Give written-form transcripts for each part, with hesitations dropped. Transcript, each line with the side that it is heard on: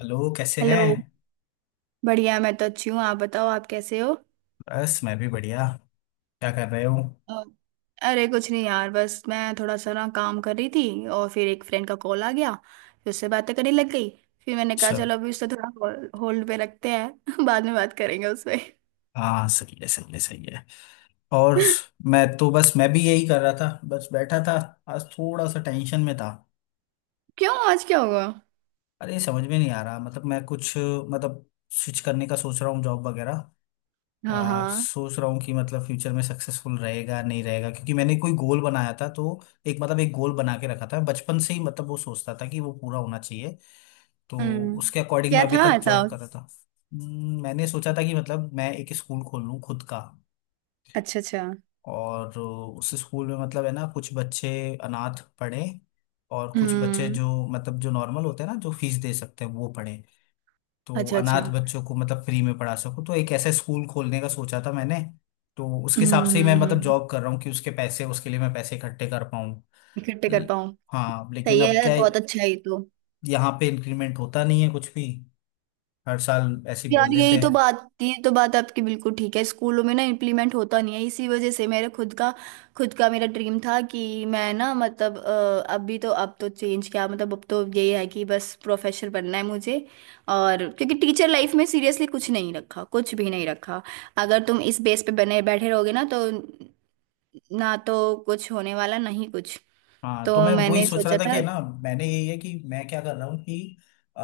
left: Hello, कैसे हैं।
right: Hello. बढ़िया, मैं तो अच्छी हूँ। आप बताओ, आप कैसे हो?
left: बस मैं भी बढ़िया। क्या कर रहे हो।
right: अ, अरे कुछ नहीं यार, बस मैं थोड़ा सा ना काम कर रही थी और फिर एक फ्रेंड का कॉल आ गया। फिर उससे बातें करने लग गई। फिर मैंने कहा
left: अच्छा।
right: चलो अभी उससे थोड़ा होल्ड पे रखते हैं बाद में बात करेंगे उससे।
left: हाँ, सही है, सही है, सही है। और मैं तो बस मैं भी यही कर रहा था, बस बैठा था। आज थोड़ा सा टेंशन में था।
right: क्यों, आज क्या हुआ?
left: अरे, समझ में नहीं आ रहा, मतलब मैं कुछ मतलब स्विच करने का सोच रहा हूँ जॉब वगैरह।
right: हाँ हाँ।
left: सोच रहा हूँ कि मतलब फ्यूचर में सक्सेसफुल रहेगा नहीं रहेगा, क्योंकि मैंने कोई गोल बनाया था। तो एक गोल बना के रखा था बचपन से ही, मतलब वो सोचता था कि वो पूरा होना चाहिए। तो
right: हम्म।
left: उसके अकॉर्डिंग
right: क्या
left: मैं अभी
right: था
left: तक
right: ऐसा?
left: जॉब कर रहा था। मैंने सोचा था कि मतलब मैं एक स्कूल खोल लूँ खुद का।
right: अच्छा अच्छा।
left: और उस स्कूल में मतलब है ना कुछ बच्चे अनाथ पढ़े, और कुछ बच्चे
right: हम्म।
left: जो नॉर्मल होते हैं ना, जो फीस दे सकते हैं, वो पढ़े। तो
right: अच्छा अच्छा।
left: अनाथ बच्चों को मतलब फ्री में पढ़ा सकूँ, तो एक ऐसा स्कूल खोलने का सोचा था मैंने। तो उसके हिसाब से ही मैं मतलब
right: हम्म।
left: जॉब कर रहा हूँ कि उसके लिए मैं पैसे इकट्ठे कर पाऊँ।
right: इकट्ठे कर
left: ल-
right: पाऊँ।
left: हाँ, लेकिन
right: सही
left: अब
right: है,
left: क्या है,
right: बहुत अच्छा है ये तो।
left: यहाँ पे इंक्रीमेंट होता नहीं है कुछ भी। हर साल ऐसे ही बोल
right: यार यही
left: देते
right: तो
left: हैं।
right: बात, ये तो बात आपकी बिल्कुल ठीक है। स्कूलों में ना इम्प्लीमेंट होता नहीं है, इसी वजह से मेरे खुद का मेरा ड्रीम था कि मैं ना मतलब अभी तो अब तो चेंज क्या मतलब, अब तो यही है कि बस प्रोफेसर बनना है मुझे। और क्योंकि टीचर लाइफ में सीरियसली कुछ नहीं रखा, कुछ भी नहीं रखा। अगर तुम इस बेस पे बने बैठे रहोगे ना तो कुछ होने वाला नहीं कुछ।
left: हाँ, तो
right: तो
left: मैं वही
right: मैंने
left: सोच रहा
right: सोचा
left: था
right: था।
left: कि है ना, मैंने यही है कि मैं क्या कर रहा हूँ कि अ,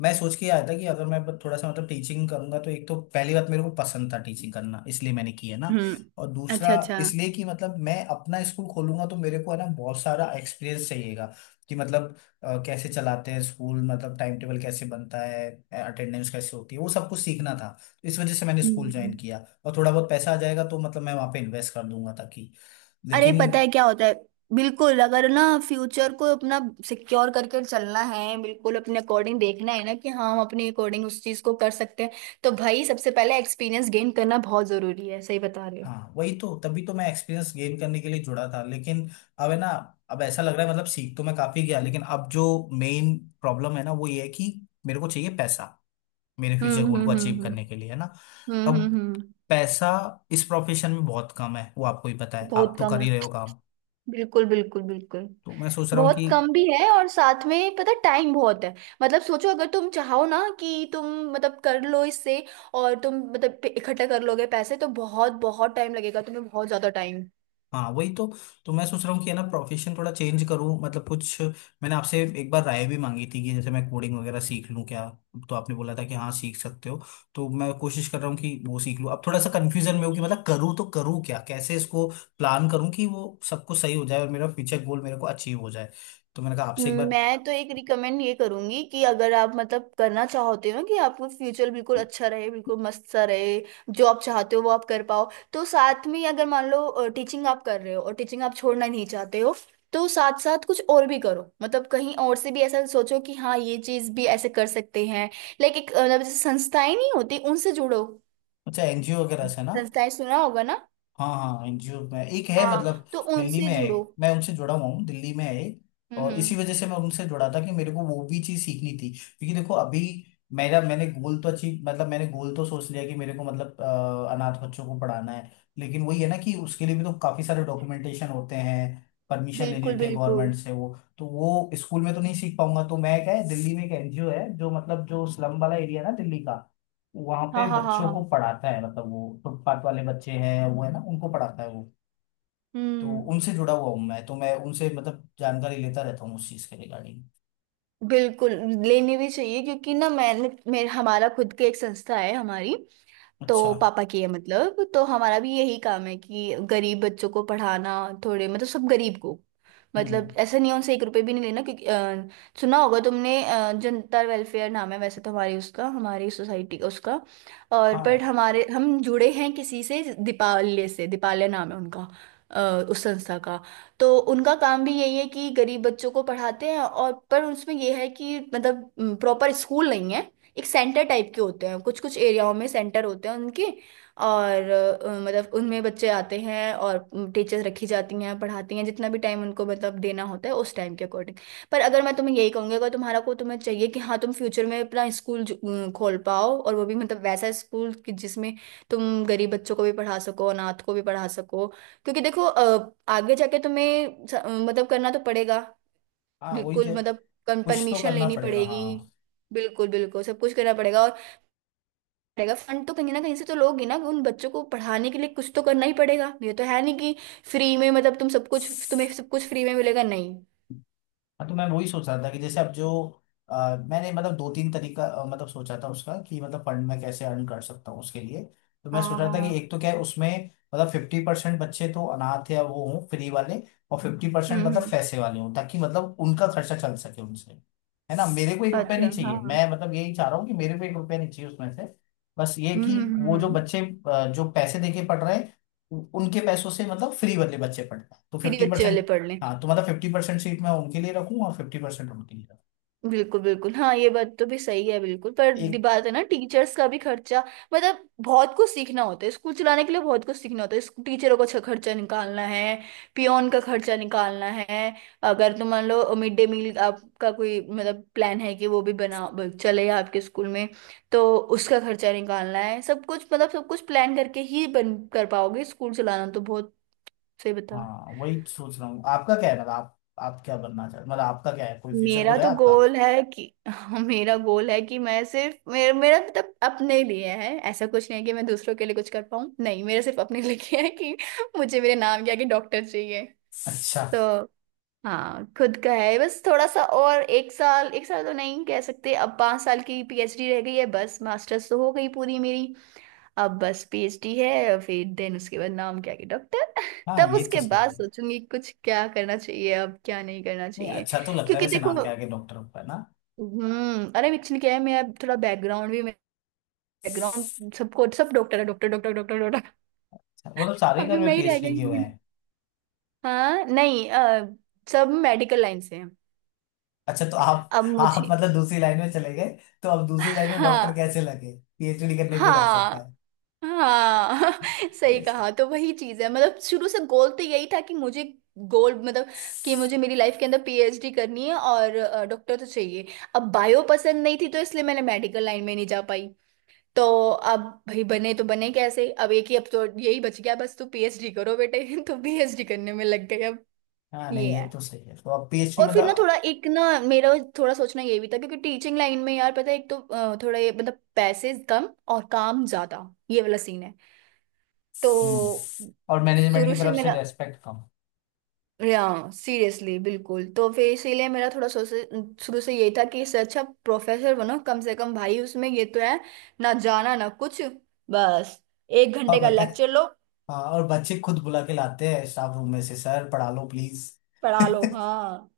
left: मैं सोच के आया था कि अगर मैं थोड़ा सा मतलब टीचिंग करूंगा, तो एक तो पहली बात मेरे को पसंद था टीचिंग करना, इसलिए मैंने की है ना।
right: हम्म।
left: और दूसरा
right: अच्छा अच्छा।
left: इसलिए कि मतलब मैं अपना स्कूल खोलूंगा तो मेरे को है ना बहुत सारा एक्सपीरियंस चाहिएगा कि मतलब कैसे चलाते हैं स्कूल, मतलब टाइम टेबल कैसे बनता है, अटेंडेंस कैसे होती है, वो सब कुछ सीखना था। तो इस वजह से मैंने स्कूल ज्वाइन
right: हम्म।
left: किया और थोड़ा बहुत पैसा आ जाएगा तो मतलब मैं वहाँ पे इन्वेस्ट कर दूंगा ताकि।
right: अरे पता
left: लेकिन
right: है क्या होता है? बिल्कुल, अगर ना फ्यूचर को अपना सिक्योर करके चलना है, बिल्कुल अपने अकॉर्डिंग देखना है ना कि हाँ, हम अपने अकॉर्डिंग उस चीज को कर सकते हैं, तो भाई सबसे पहले एक्सपीरियंस गेन करना बहुत जरूरी है, सही बता रहे हो।
left: हाँ, वही तो, तभी तो मैं एक्सपीरियंस गेन करने के लिए जुड़ा था, लेकिन अब है ना, अब ऐसा लग रहा है मतलब सीख तो मैं काफी गया, लेकिन अब जो मेन प्रॉब्लम है ना वो ये है कि मेरे को चाहिए पैसा, मेरे फ्यूचर गोल को अचीव
right: हम्म।
left: करने के लिए है ना। अब
right: हम्म।
left: पैसा इस प्रोफेशन में बहुत कम है, वो आपको ही पता है, आप
right: बहुत
left: तो
right: कम
left: कर
right: है।
left: ही रहे हो काम।
right: बिल्कुल बिल्कुल बिल्कुल।
left: तो मैं सोच रहा हूँ
right: बहुत
left: कि।
right: कम भी है और साथ में पता, टाइम बहुत है। मतलब सोचो, अगर तुम चाहो ना कि तुम मतलब कर लो इससे, और तुम मतलब इकट्ठा कर लोगे पैसे तो बहुत बहुत टाइम लगेगा तुम्हें, बहुत ज्यादा टाइम।
left: हाँ, वही तो। तो मैं सोच रहा हूँ कि है ना प्रोफेशन थोड़ा चेंज करूँ, मतलब कुछ मैंने आपसे एक बार राय भी मांगी थी कि जैसे मैं कोडिंग वगैरह सीख लूँ क्या। तो आपने बोला था कि हाँ सीख सकते हो। तो मैं कोशिश कर रहा हूँ कि वो सीख लूँ। अब थोड़ा सा कन्फ्यूजन में हूँ कि मतलब करूँ तो करूँ क्या, कैसे इसको प्लान करूँ कि वो सब कुछ सही हो जाए और मेरा फ्यूचर गोल मेरे को अचीव हो जाए। तो मैंने कहा आपसे एक बार।
right: मैं तो एक रिकमेंड ये करूंगी कि अगर आप मतलब करना चाहते हो कि आपको फ्यूचर बिल्कुल अच्छा रहे, बिल्कुल मस्त सा रहे, जो आप चाहते हो वो आप कर पाओ, तो साथ में अगर मान लो टीचिंग आप कर रहे हो और टीचिंग आप छोड़ना नहीं चाहते हो, तो साथ साथ कुछ और भी करो। मतलब कहीं और से भी ऐसा सोचो कि हाँ, ये चीज भी ऐसे कर सकते हैं। लाइक एक मतलब जैसे संस्थाएं नहीं होती उनसे जुड़ो।
left: अच्छा, एनजीओ वगैरह से ना।
right: संस्थाएं सुना होगा ना।
left: हाँ हाँ, एनजीओ में एक है, मतलब
right: हाँ, तो
left: दिल्ली
right: उनसे
left: में है
right: जुड़ो।
left: एक। मैं उनसे जुड़ा हुआ हूँ, दिल्ली में है एक। और
right: हम्म।
left: इसी वजह से मैं उनसे जुड़ा था कि मेरे को वो भी चीज़ सीखनी थी क्योंकि देखो अभी मेरा मैंने गोल तो अचीव, मतलब मैंने गोल तो सोच लिया कि मेरे को मतलब अनाथ बच्चों को पढ़ाना है। लेकिन वही है ना कि उसके लिए भी तो काफ़ी सारे डॉक्यूमेंटेशन होते हैं, परमिशन लेनी
right: बिल्कुल
left: होती है
right: बिल्कुल।
left: गवर्नमेंट से। वो तो वो स्कूल में तो नहीं सीख पाऊंगा। तो मैं, क्या है, दिल्ली में एक एनजीओ है जो स्लम वाला एरिया है ना दिल्ली का, वहां पे
right: हाँ हाँ हाँ
left: बच्चों
right: हाँ।
left: को पढ़ाता है, मतलब वो फुटपाथ वाले बच्चे हैं वो है ना, उनको पढ़ाता है वो। तो
right: हम्म।
left: उनसे जुड़ा हुआ हूँ मैं, तो मैं उनसे मतलब जानकारी लेता रहता हूँ उस चीज के रिगार्डिंग।
right: बिल्कुल। लेनी भी चाहिए, क्योंकि ना मैंने मेरे हमारा खुद के एक संस्था है हमारी।
left: अच्छा।
right: तो पापा की है मतलब, तो हमारा भी यही काम है कि गरीब बच्चों को पढ़ाना। थोड़े मतलब सब गरीब को,
left: हम्म।
right: मतलब ऐसा नहीं है, उनसे एक रुपए भी नहीं लेना, क्योंकि सुना होगा तुमने, जनता वेलफेयर नाम है वैसे तो हमारी, उसका, हमारी सोसाइटी का उसका। और पर
left: हाँ
right: हमारे हम जुड़े हैं किसी से, दीपालय से। दीपालय नाम है उनका। अ, उस संस्था का। तो उनका काम भी यही है कि गरीब बच्चों को पढ़ाते हैं, और पर उसमें यह है कि मतलब प्रॉपर स्कूल नहीं है। एक सेंटर टाइप के होते हैं, कुछ कुछ एरियाओं में सेंटर होते हैं उनके। और मतलब उनमें बच्चे आते हैं और टीचर्स रखी जाती हैं, पढ़ाती हैं जितना भी टाइम उनको मतलब देना होता है, उस टाइम के अकॉर्डिंग। पर अगर मैं तुम्हें यही कहूँगी, अगर तुम्हारा को तुम्हें चाहिए कि हाँ तुम फ्यूचर में अपना स्कूल खोल पाओ, और वो भी मतलब वैसा स्कूल कि जिसमें तुम गरीब बच्चों को भी पढ़ा सको, अनाथ को भी पढ़ा सको, क्योंकि देखो आगे जाके तुम्हें स- मतलब करना तो पड़ेगा।
left: हाँ, वही तो
right: बिल्कुल
left: है।
right: मतलब
left: कुछ तो
right: परमिशन
left: करना
right: लेनी
left: पड़ेगा,
right: पड़ेगी।
left: हाँ।
right: बिल्कुल बिल्कुल सब कुछ करना पड़ेगा। और पड़ेगा फंड तो कहीं ना कहीं से तो लोगे ना, उन बच्चों को पढ़ाने के लिए कुछ तो करना ही पड़ेगा, ये तो है नहीं कि फ्री में मतलब तुम सब कुछ, तुम्हें सब कुछ फ्री में मिलेगा नहीं।
left: हाँ, तो मैं वही सोच रहा था कि जैसे अब जो मैंने मतलब दो तीन तरीका मतलब सोचा था उसका कि मतलब फंड मैं कैसे अर्न कर सकता हूँ उसके लिए। तो मैं सोच
right: हाँ
left: रहा था कि
right: हाँ।
left: एक तो क्या है उसमें, मतलब 50% बच्चे तो अनाथ या वो हों फ्री वाले, और 50% मतलब
right: हम्म।
left: पैसे वाले हों ताकि मतलब उनका खर्चा चल सके उनसे। है ना, मेरे को ₹1
right: अच्छा
left: नहीं चाहिए,
right: हाँ हाँ।
left: मैं मतलब यही चाह रहा हूँ कि मेरे को ₹1 नहीं चाहिए उसमें से। बस ये कि वो जो
right: हम्म।
left: बच्चे जो पैसे देके पढ़ रहे हैं, उनके पैसों से मतलब फ्री वाले बच्चे पढ़ रहे हैं तो
right: फ्री
left: फिफ्टी
right: बच्चे वाले
left: परसेंट
right: पढ़ लें।
left: हाँ, तो मतलब 50% सीट मैं उनके लिए रखूँ और 50% उनके लिए रखूँ।
right: बिल्कुल बिल्कुल हाँ, ये बात तो भी सही है बिल्कुल, पर दी
left: एक।
right: बात है ना टीचर्स का भी खर्चा, मतलब बहुत कुछ सीखना होता है स्कूल चलाने के लिए, बहुत कुछ सीखना होता है। स्कू- टीचरों का छ- खर्चा निकालना है, पियोन का खर्चा निकालना है। अगर तो मान लो मिड डे मील आपका कोई मतलब प्लान है कि वो भी बना ब- चले आपके स्कूल में, तो उसका खर्चा निकालना है। सब कुछ मतलब सब कुछ प्लान करके ही बन कर पाओगे, स्कूल चलाना तो बहुत से बता।
left: हाँ, वही सोच रहा हूँ। आपका क्या है, मतलब आप क्या बनना चाहते, मतलब आपका क्या है, कोई फ्यूचर
right: मेरा
left: गोल है
right: तो
left: आपका।
right: गोल है कि मेरा गोल है कि मैं सिर्फ मेरा, मेरा मतलब अपने लिए है, ऐसा कुछ नहीं है कि मैं दूसरों के लिए कुछ कर पाऊँ, नहीं, मेरा सिर्फ अपने लिए है कि मुझे मेरे नाम के आगे डॉक्टर चाहिए।
left: अच्छा।
right: तो हाँ खुद का है बस, थोड़ा सा और एक साल तो नहीं कह सकते, अब 5 साल की पीएचडी रह गई है बस, मास्टर्स तो हो गई पूरी मेरी। अब बस पीएचडी है, फिर देन उसके बाद नाम के आगे डॉक्टर।
left: हाँ,
right: तब
left: ये तो
right: उसके
left: सही
right: बाद
left: है।
right: सोचूंगी कुछ क्या करना चाहिए, अब क्या नहीं करना
left: नहीं,
right: चाहिए।
left: अच्छा तो लगता है
right: क्योंकि
left: वैसे,
right: देखो
left: नाम के आगे डॉक्टर होगा ना।
right: हम्म, अरे एक्चुअली क्या है, मैं अब थोड़ा बैकग्राउंड भी, बैकग्राउंड सबको सब डॉक्टर है, डॉक्टर डॉक्टर डॉक्टर डॉक्टर।
left: अच्छा, मतलब सारे
right: अभी
left: घर में
right: मैं ही रह
left: पीएचडी
right: गई
left: किए
right: हूँ
left: हुए
right: बिना-।
left: हैं।
right: हाँ नहीं सब मेडिकल लाइन से हैं।
left: अच्छा, तो आप
right: अब
left: आप
right: मुझे
left: मतलब दूसरी लाइन में चले गए। तो अब दूसरी लाइन में डॉक्टर
right: हाँ।
left: कैसे लगे। पीएचडी करने पे लग सकता
right: हाँ
left: है।
right: हाँ। सही
left: ये सही।
right: कहा, तो वही चीज है मतलब शुरू से गोल तो यही था कि मुझे गोल मतलब कि मुझे मेरी लाइफ के अंदर पीएचडी करनी है और डॉक्टर तो चाहिए। अब बायो पसंद नहीं थी तो इसलिए मैंने मेडिकल लाइन में नहीं जा पाई। तो अब भाई बने तो बने कैसे, अब एक ही, अब तो यही बच गया बस, तू पीएचडी करो बेटे। तो पीएचडी करने में लग गए अब।
left: हाँ,
right: ये
left: नहीं
right: है।
left: ये तो सही है, तो अब पीएचडी
right: और फिर ना
left: मतलब।
right: थोड़ा एक ना मेरा थोड़ा सोचना ये भी था, क्योंकि टीचिंग लाइन में यार पता है एक तो थोड़ा ये मतलब पैसे कम और काम ज्यादा, ये वाला सीन है।
left: हम्म।
right: तो
left: और मैनेजमेंट
right: शुरू
left: की
right: से
left: तरफ से
right: मेरा,
left: रेस्पेक्ट कम।
right: या, सीरियसली बिल्कुल, तो फिर इसीलिए मेरा थोड़ा सोच शुरू से यही था कि इससे अच्छा प्रोफेसर बनो कम से कम, भाई उसमें ये तो है ना जाना ना कुछ, बस एक
left: और
right: घंटे का
left: बताए।
right: लेक्चर लो।
left: हाँ, और बच्चे खुद बुला के लाते हैं स्टाफ रूम में से, सर पढ़ा लो प्लीज।
right: पढ़ा लो, हाँ।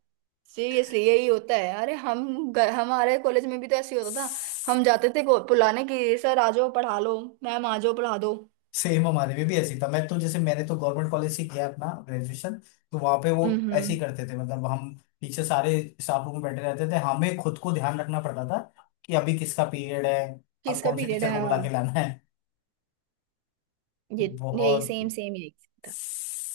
right: सीरियसली यही होता है। अरे हम ग- हमारे कॉलेज में भी तो ऐसे ही होता था। हम जाते थे को- बुलाने की सर आ जाओ पढ़ा लो, मैम आ जाओ पढ़ा दो।
left: सेम हमारे में भी ऐसी था, मैं तो जैसे मैंने तो गवर्नमेंट कॉलेज से किया अपना ग्रेजुएशन, तो वहाँ पे वो ऐसे
right: हम्म।
left: ही करते थे, मतलब हम पीछे सारे स्टाफ रूम में बैठे रहते थे, हमें खुद को ध्यान रखना पड़ता था कि अभी किसका पीरियड है, अब
right: किसका
left: कौन से
right: पीरियड
left: टीचर
right: है,
left: को बुला के
right: हाँ।
left: लाना है।
right: ये, यही
left: बहुत
right: सेम सेम यही था।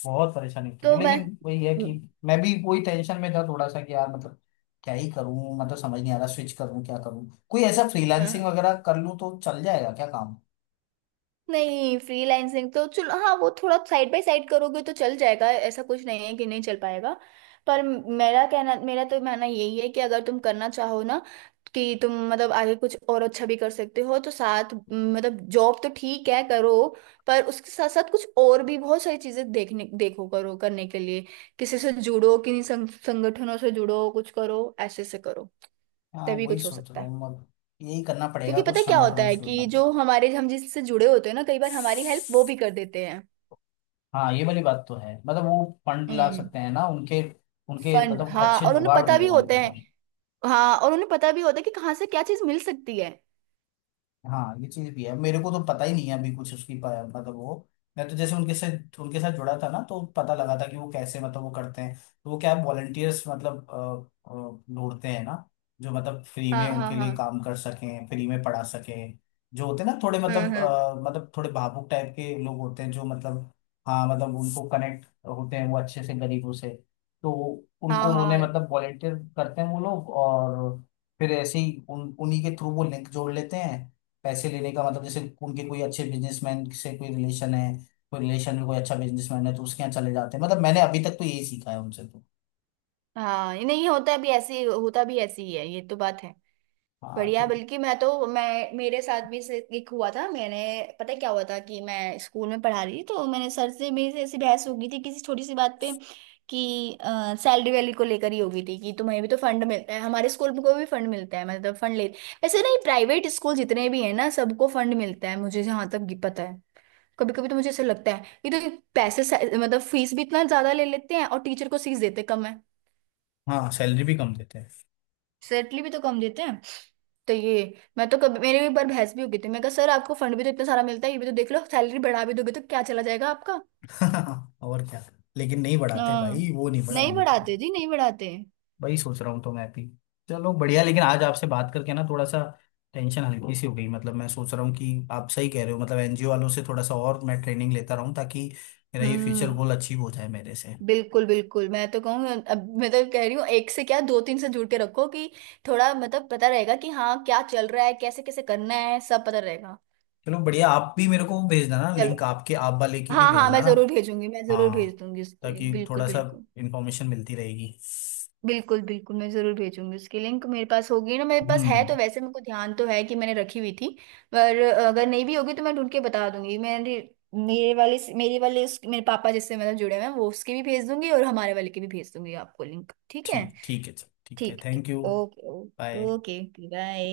left: बहुत परेशानी होती थी,
right: तो मैं,
left: लेकिन वही है कि मैं भी वही टेंशन में था थोड़ा सा कि यार मतलब क्या ही करूं, मतलब समझ नहीं आ रहा, स्विच करूं क्या करूं, कोई ऐसा
right: हाँ
left: फ्रीलांसिंग वगैरह कर लूं तो चल जाएगा क्या काम।
right: नहीं फ्रीलांसिंग तो चलो हाँ, वो थोड़ा साइड बाय साइड करोगे तो चल जाएगा, ऐसा कुछ नहीं है कि नहीं चल पाएगा। पर मेरा कहना, मेरा तो मानना यही है कि अगर तुम करना चाहो ना कि तुम मतलब आगे कुछ और अच्छा भी कर सकते हो तो साथ म, मतलब जॉब तो ठीक है करो, पर उसके साथ साथ कुछ और भी बहुत सारी चीजें देखने देखो करो करने के लिए, किसी से जुड़ो, किसी संग, संगठनों से जुड़ो, कुछ करो ऐसे से करो,
left: हाँ,
right: तभी
left: वही
right: कुछ हो
left: सोच रहा
right: सकता है।
left: हूँ अब, यही करना पड़ेगा,
right: क्योंकि
left: कुछ
right: पता है क्या होता
left: संगठनों
right: है
left: से जुड़ना
right: कि
left: पड़ेगा।
right: जो हमारे हम जिससे जुड़े होते हैं ना, कई बार हमारी हेल्प वो भी कर देते हैं।
left: हाँ, ये वाली बात तो है, मतलब वो फंड ला
right: हम्म।
left: सकते हैं ना, उनके उनके
right: फंड
left: मतलब
right: हाँ,
left: अच्छे
right: और उन्हें
left: जुगाड़
right: पता
left: होंगे
right: भी
left: वहां
right: होते
left: पे
right: हैं,
left: कहीं।
right: हाँ और उन्हें पता भी होता है कि कहाँ से क्या चीज मिल सकती है।
left: हाँ, ये चीज भी है, मेरे को तो पता ही नहीं है अभी कुछ उसकी मतलब वो, मैं तो जैसे उनके साथ जुड़ा था ना तो पता लगा था कि वो कैसे मतलब वो करते हैं। तो वो क्या वॉलंटियर्स मतलब ढूंढते हैं ना, जो मतलब फ्री
right: हाँ
left: में
right: हाँ
left: उनके लिए
right: हाँ।
left: काम कर सकें, फ्री में पढ़ा सकें। जो होते हैं ना थोड़े मतलब
right: हम्म।
left: मतलब थोड़े भावुक टाइप के लोग होते हैं जो मतलब, हाँ मतलब उनको कनेक्ट होते हैं वो अच्छे से गरीबों से। तो
right: हाँ
left: उनको उन्होंने
right: हाँ
left: मतलब वॉलंटियर करते हैं वो लोग, और फिर ऐसे ही उन उन्हीं के थ्रू वो लिंक जोड़ लेते हैं। पैसे लेने का, मतलब जैसे उनके कोई अच्छे बिजनेसमैन से कोई रिलेशन है, कोई रिलेशन में कोई अच्छा बिजनेसमैन है तो उसके यहाँ चले जाते हैं, मतलब मैंने अभी तक तो यही सीखा है उनसे। तो,
right: हाँ, ये नहीं होता भी ऐसे ही- होता भी ऐसे ही है, ये तो बात है।
left: हाँ
right: बढ़िया,
left: तो।
right: बल्कि मैं तो, मैं मेरे साथ भी से एक हुआ था, मैंने, पता है क्या हुआ था कि मैं स्कूल में पढ़ा रही थी तो मैंने सर से मेरी से ऐसी बहस हो गई थी किसी छोटी सी बात पे, कि सैलरी वैली को लेकर ही हो गई थी कि तुम्हें भी तो फंड मिलता है, हमारे स्कूल को भी फंड मिलता है, मतलब फंड ले, वैसे नहीं, प्राइवेट स्कूल जितने भी हैं ना सबको फंड मिलता है, मुझे जहाँ तक ये पता है। कभी कभी तो मुझे ऐसा लगता है कि तो पैसे मतलब फीस भी इतना ज्यादा ले लेते हैं, और टीचर को फीस देते कम है।
left: हाँ, सैलरी भी कम देते हैं।
right: सैलरी भी तो कम देते हैं। तो ये, मैं तो कभी मेरे भी एक बार बहस भी हो गई थी, मैं कहा सर आपको फंड भी तो इतना सारा मिलता है, ये भी तो देख लो, सैलरी बढ़ा भी दोगे तो क्या चला जाएगा आपका।
left: और क्या। लेकिन नहीं बढ़ाते
right: हाँ
left: भाई, वो नहीं
right: नहीं
left: बढ़ाएंगे कभी।
right: बढ़ाते जी, नहीं बढ़ाते।
left: वही सोच रहा हूँ तो मैं भी। चलो बढ़िया, लेकिन आज आपसे बात करके ना थोड़ा सा टेंशन हल्की सी हो गई, मतलब मैं सोच रहा हूँ कि आप सही कह रहे हो, मतलब एनजीओ वालों से थोड़ा सा और मैं ट्रेनिंग लेता रहूँ ताकि मेरा ये फ्यूचर
right: हम्म।
left: गोल अचीव हो जाए मेरे से।
right: बिल्कुल बिल्कुल, मैं तो कहूँ, अब मैं तो कह रही हूँ एक से क्या दो तीन से जुड़ के रखो, कि थोड़ा मतलब पता रहेगा कि हाँ क्या चल रहा है, कैसे कैसे करना है सब पता रहेगा।
left: चलो बढ़िया, आप भी मेरे को वो भेज देना,
right: चलो।
left: लिंक आपके आप वाले की भी
right: हाँ हाँ,
left: भेजना
right: मैं
left: ना।
right: जरूर भेजूंगी, मैं जरूर भेज
left: हाँ,
right: दूंगी उसके लिए
left: ताकि
right: बिल्कुल
left: थोड़ा सा
right: बिल्कुल।
left: इंफॉर्मेशन मिलती रहेगी।
right: बिल्कुल बिल्कुल मैं जरूर भेजूंगी उसकी लिंक। मेरे पास होगी ना, मेरे पास है तो
left: हम्म।
right: वैसे, मेरे को ध्यान तो है कि मैंने रखी हुई थी, पर अगर नहीं भी होगी तो मैं ढूंढ के बता दूंगी। मेरे, मेरे वाले, मेरे वाले उस, मेरे पापा जिससे मतलब जुड़े हुए हैं वो उसके भी भेज दूंगी, और हमारे वाले के भी भेज दूंगी आपको लिंक, ठीक है।
left: ठीक ठीक है, चल ठीक है,
right: ठीक, ठीक,
left: thank you.
right: Okay okay.
left: Bye.
right: Okay bye.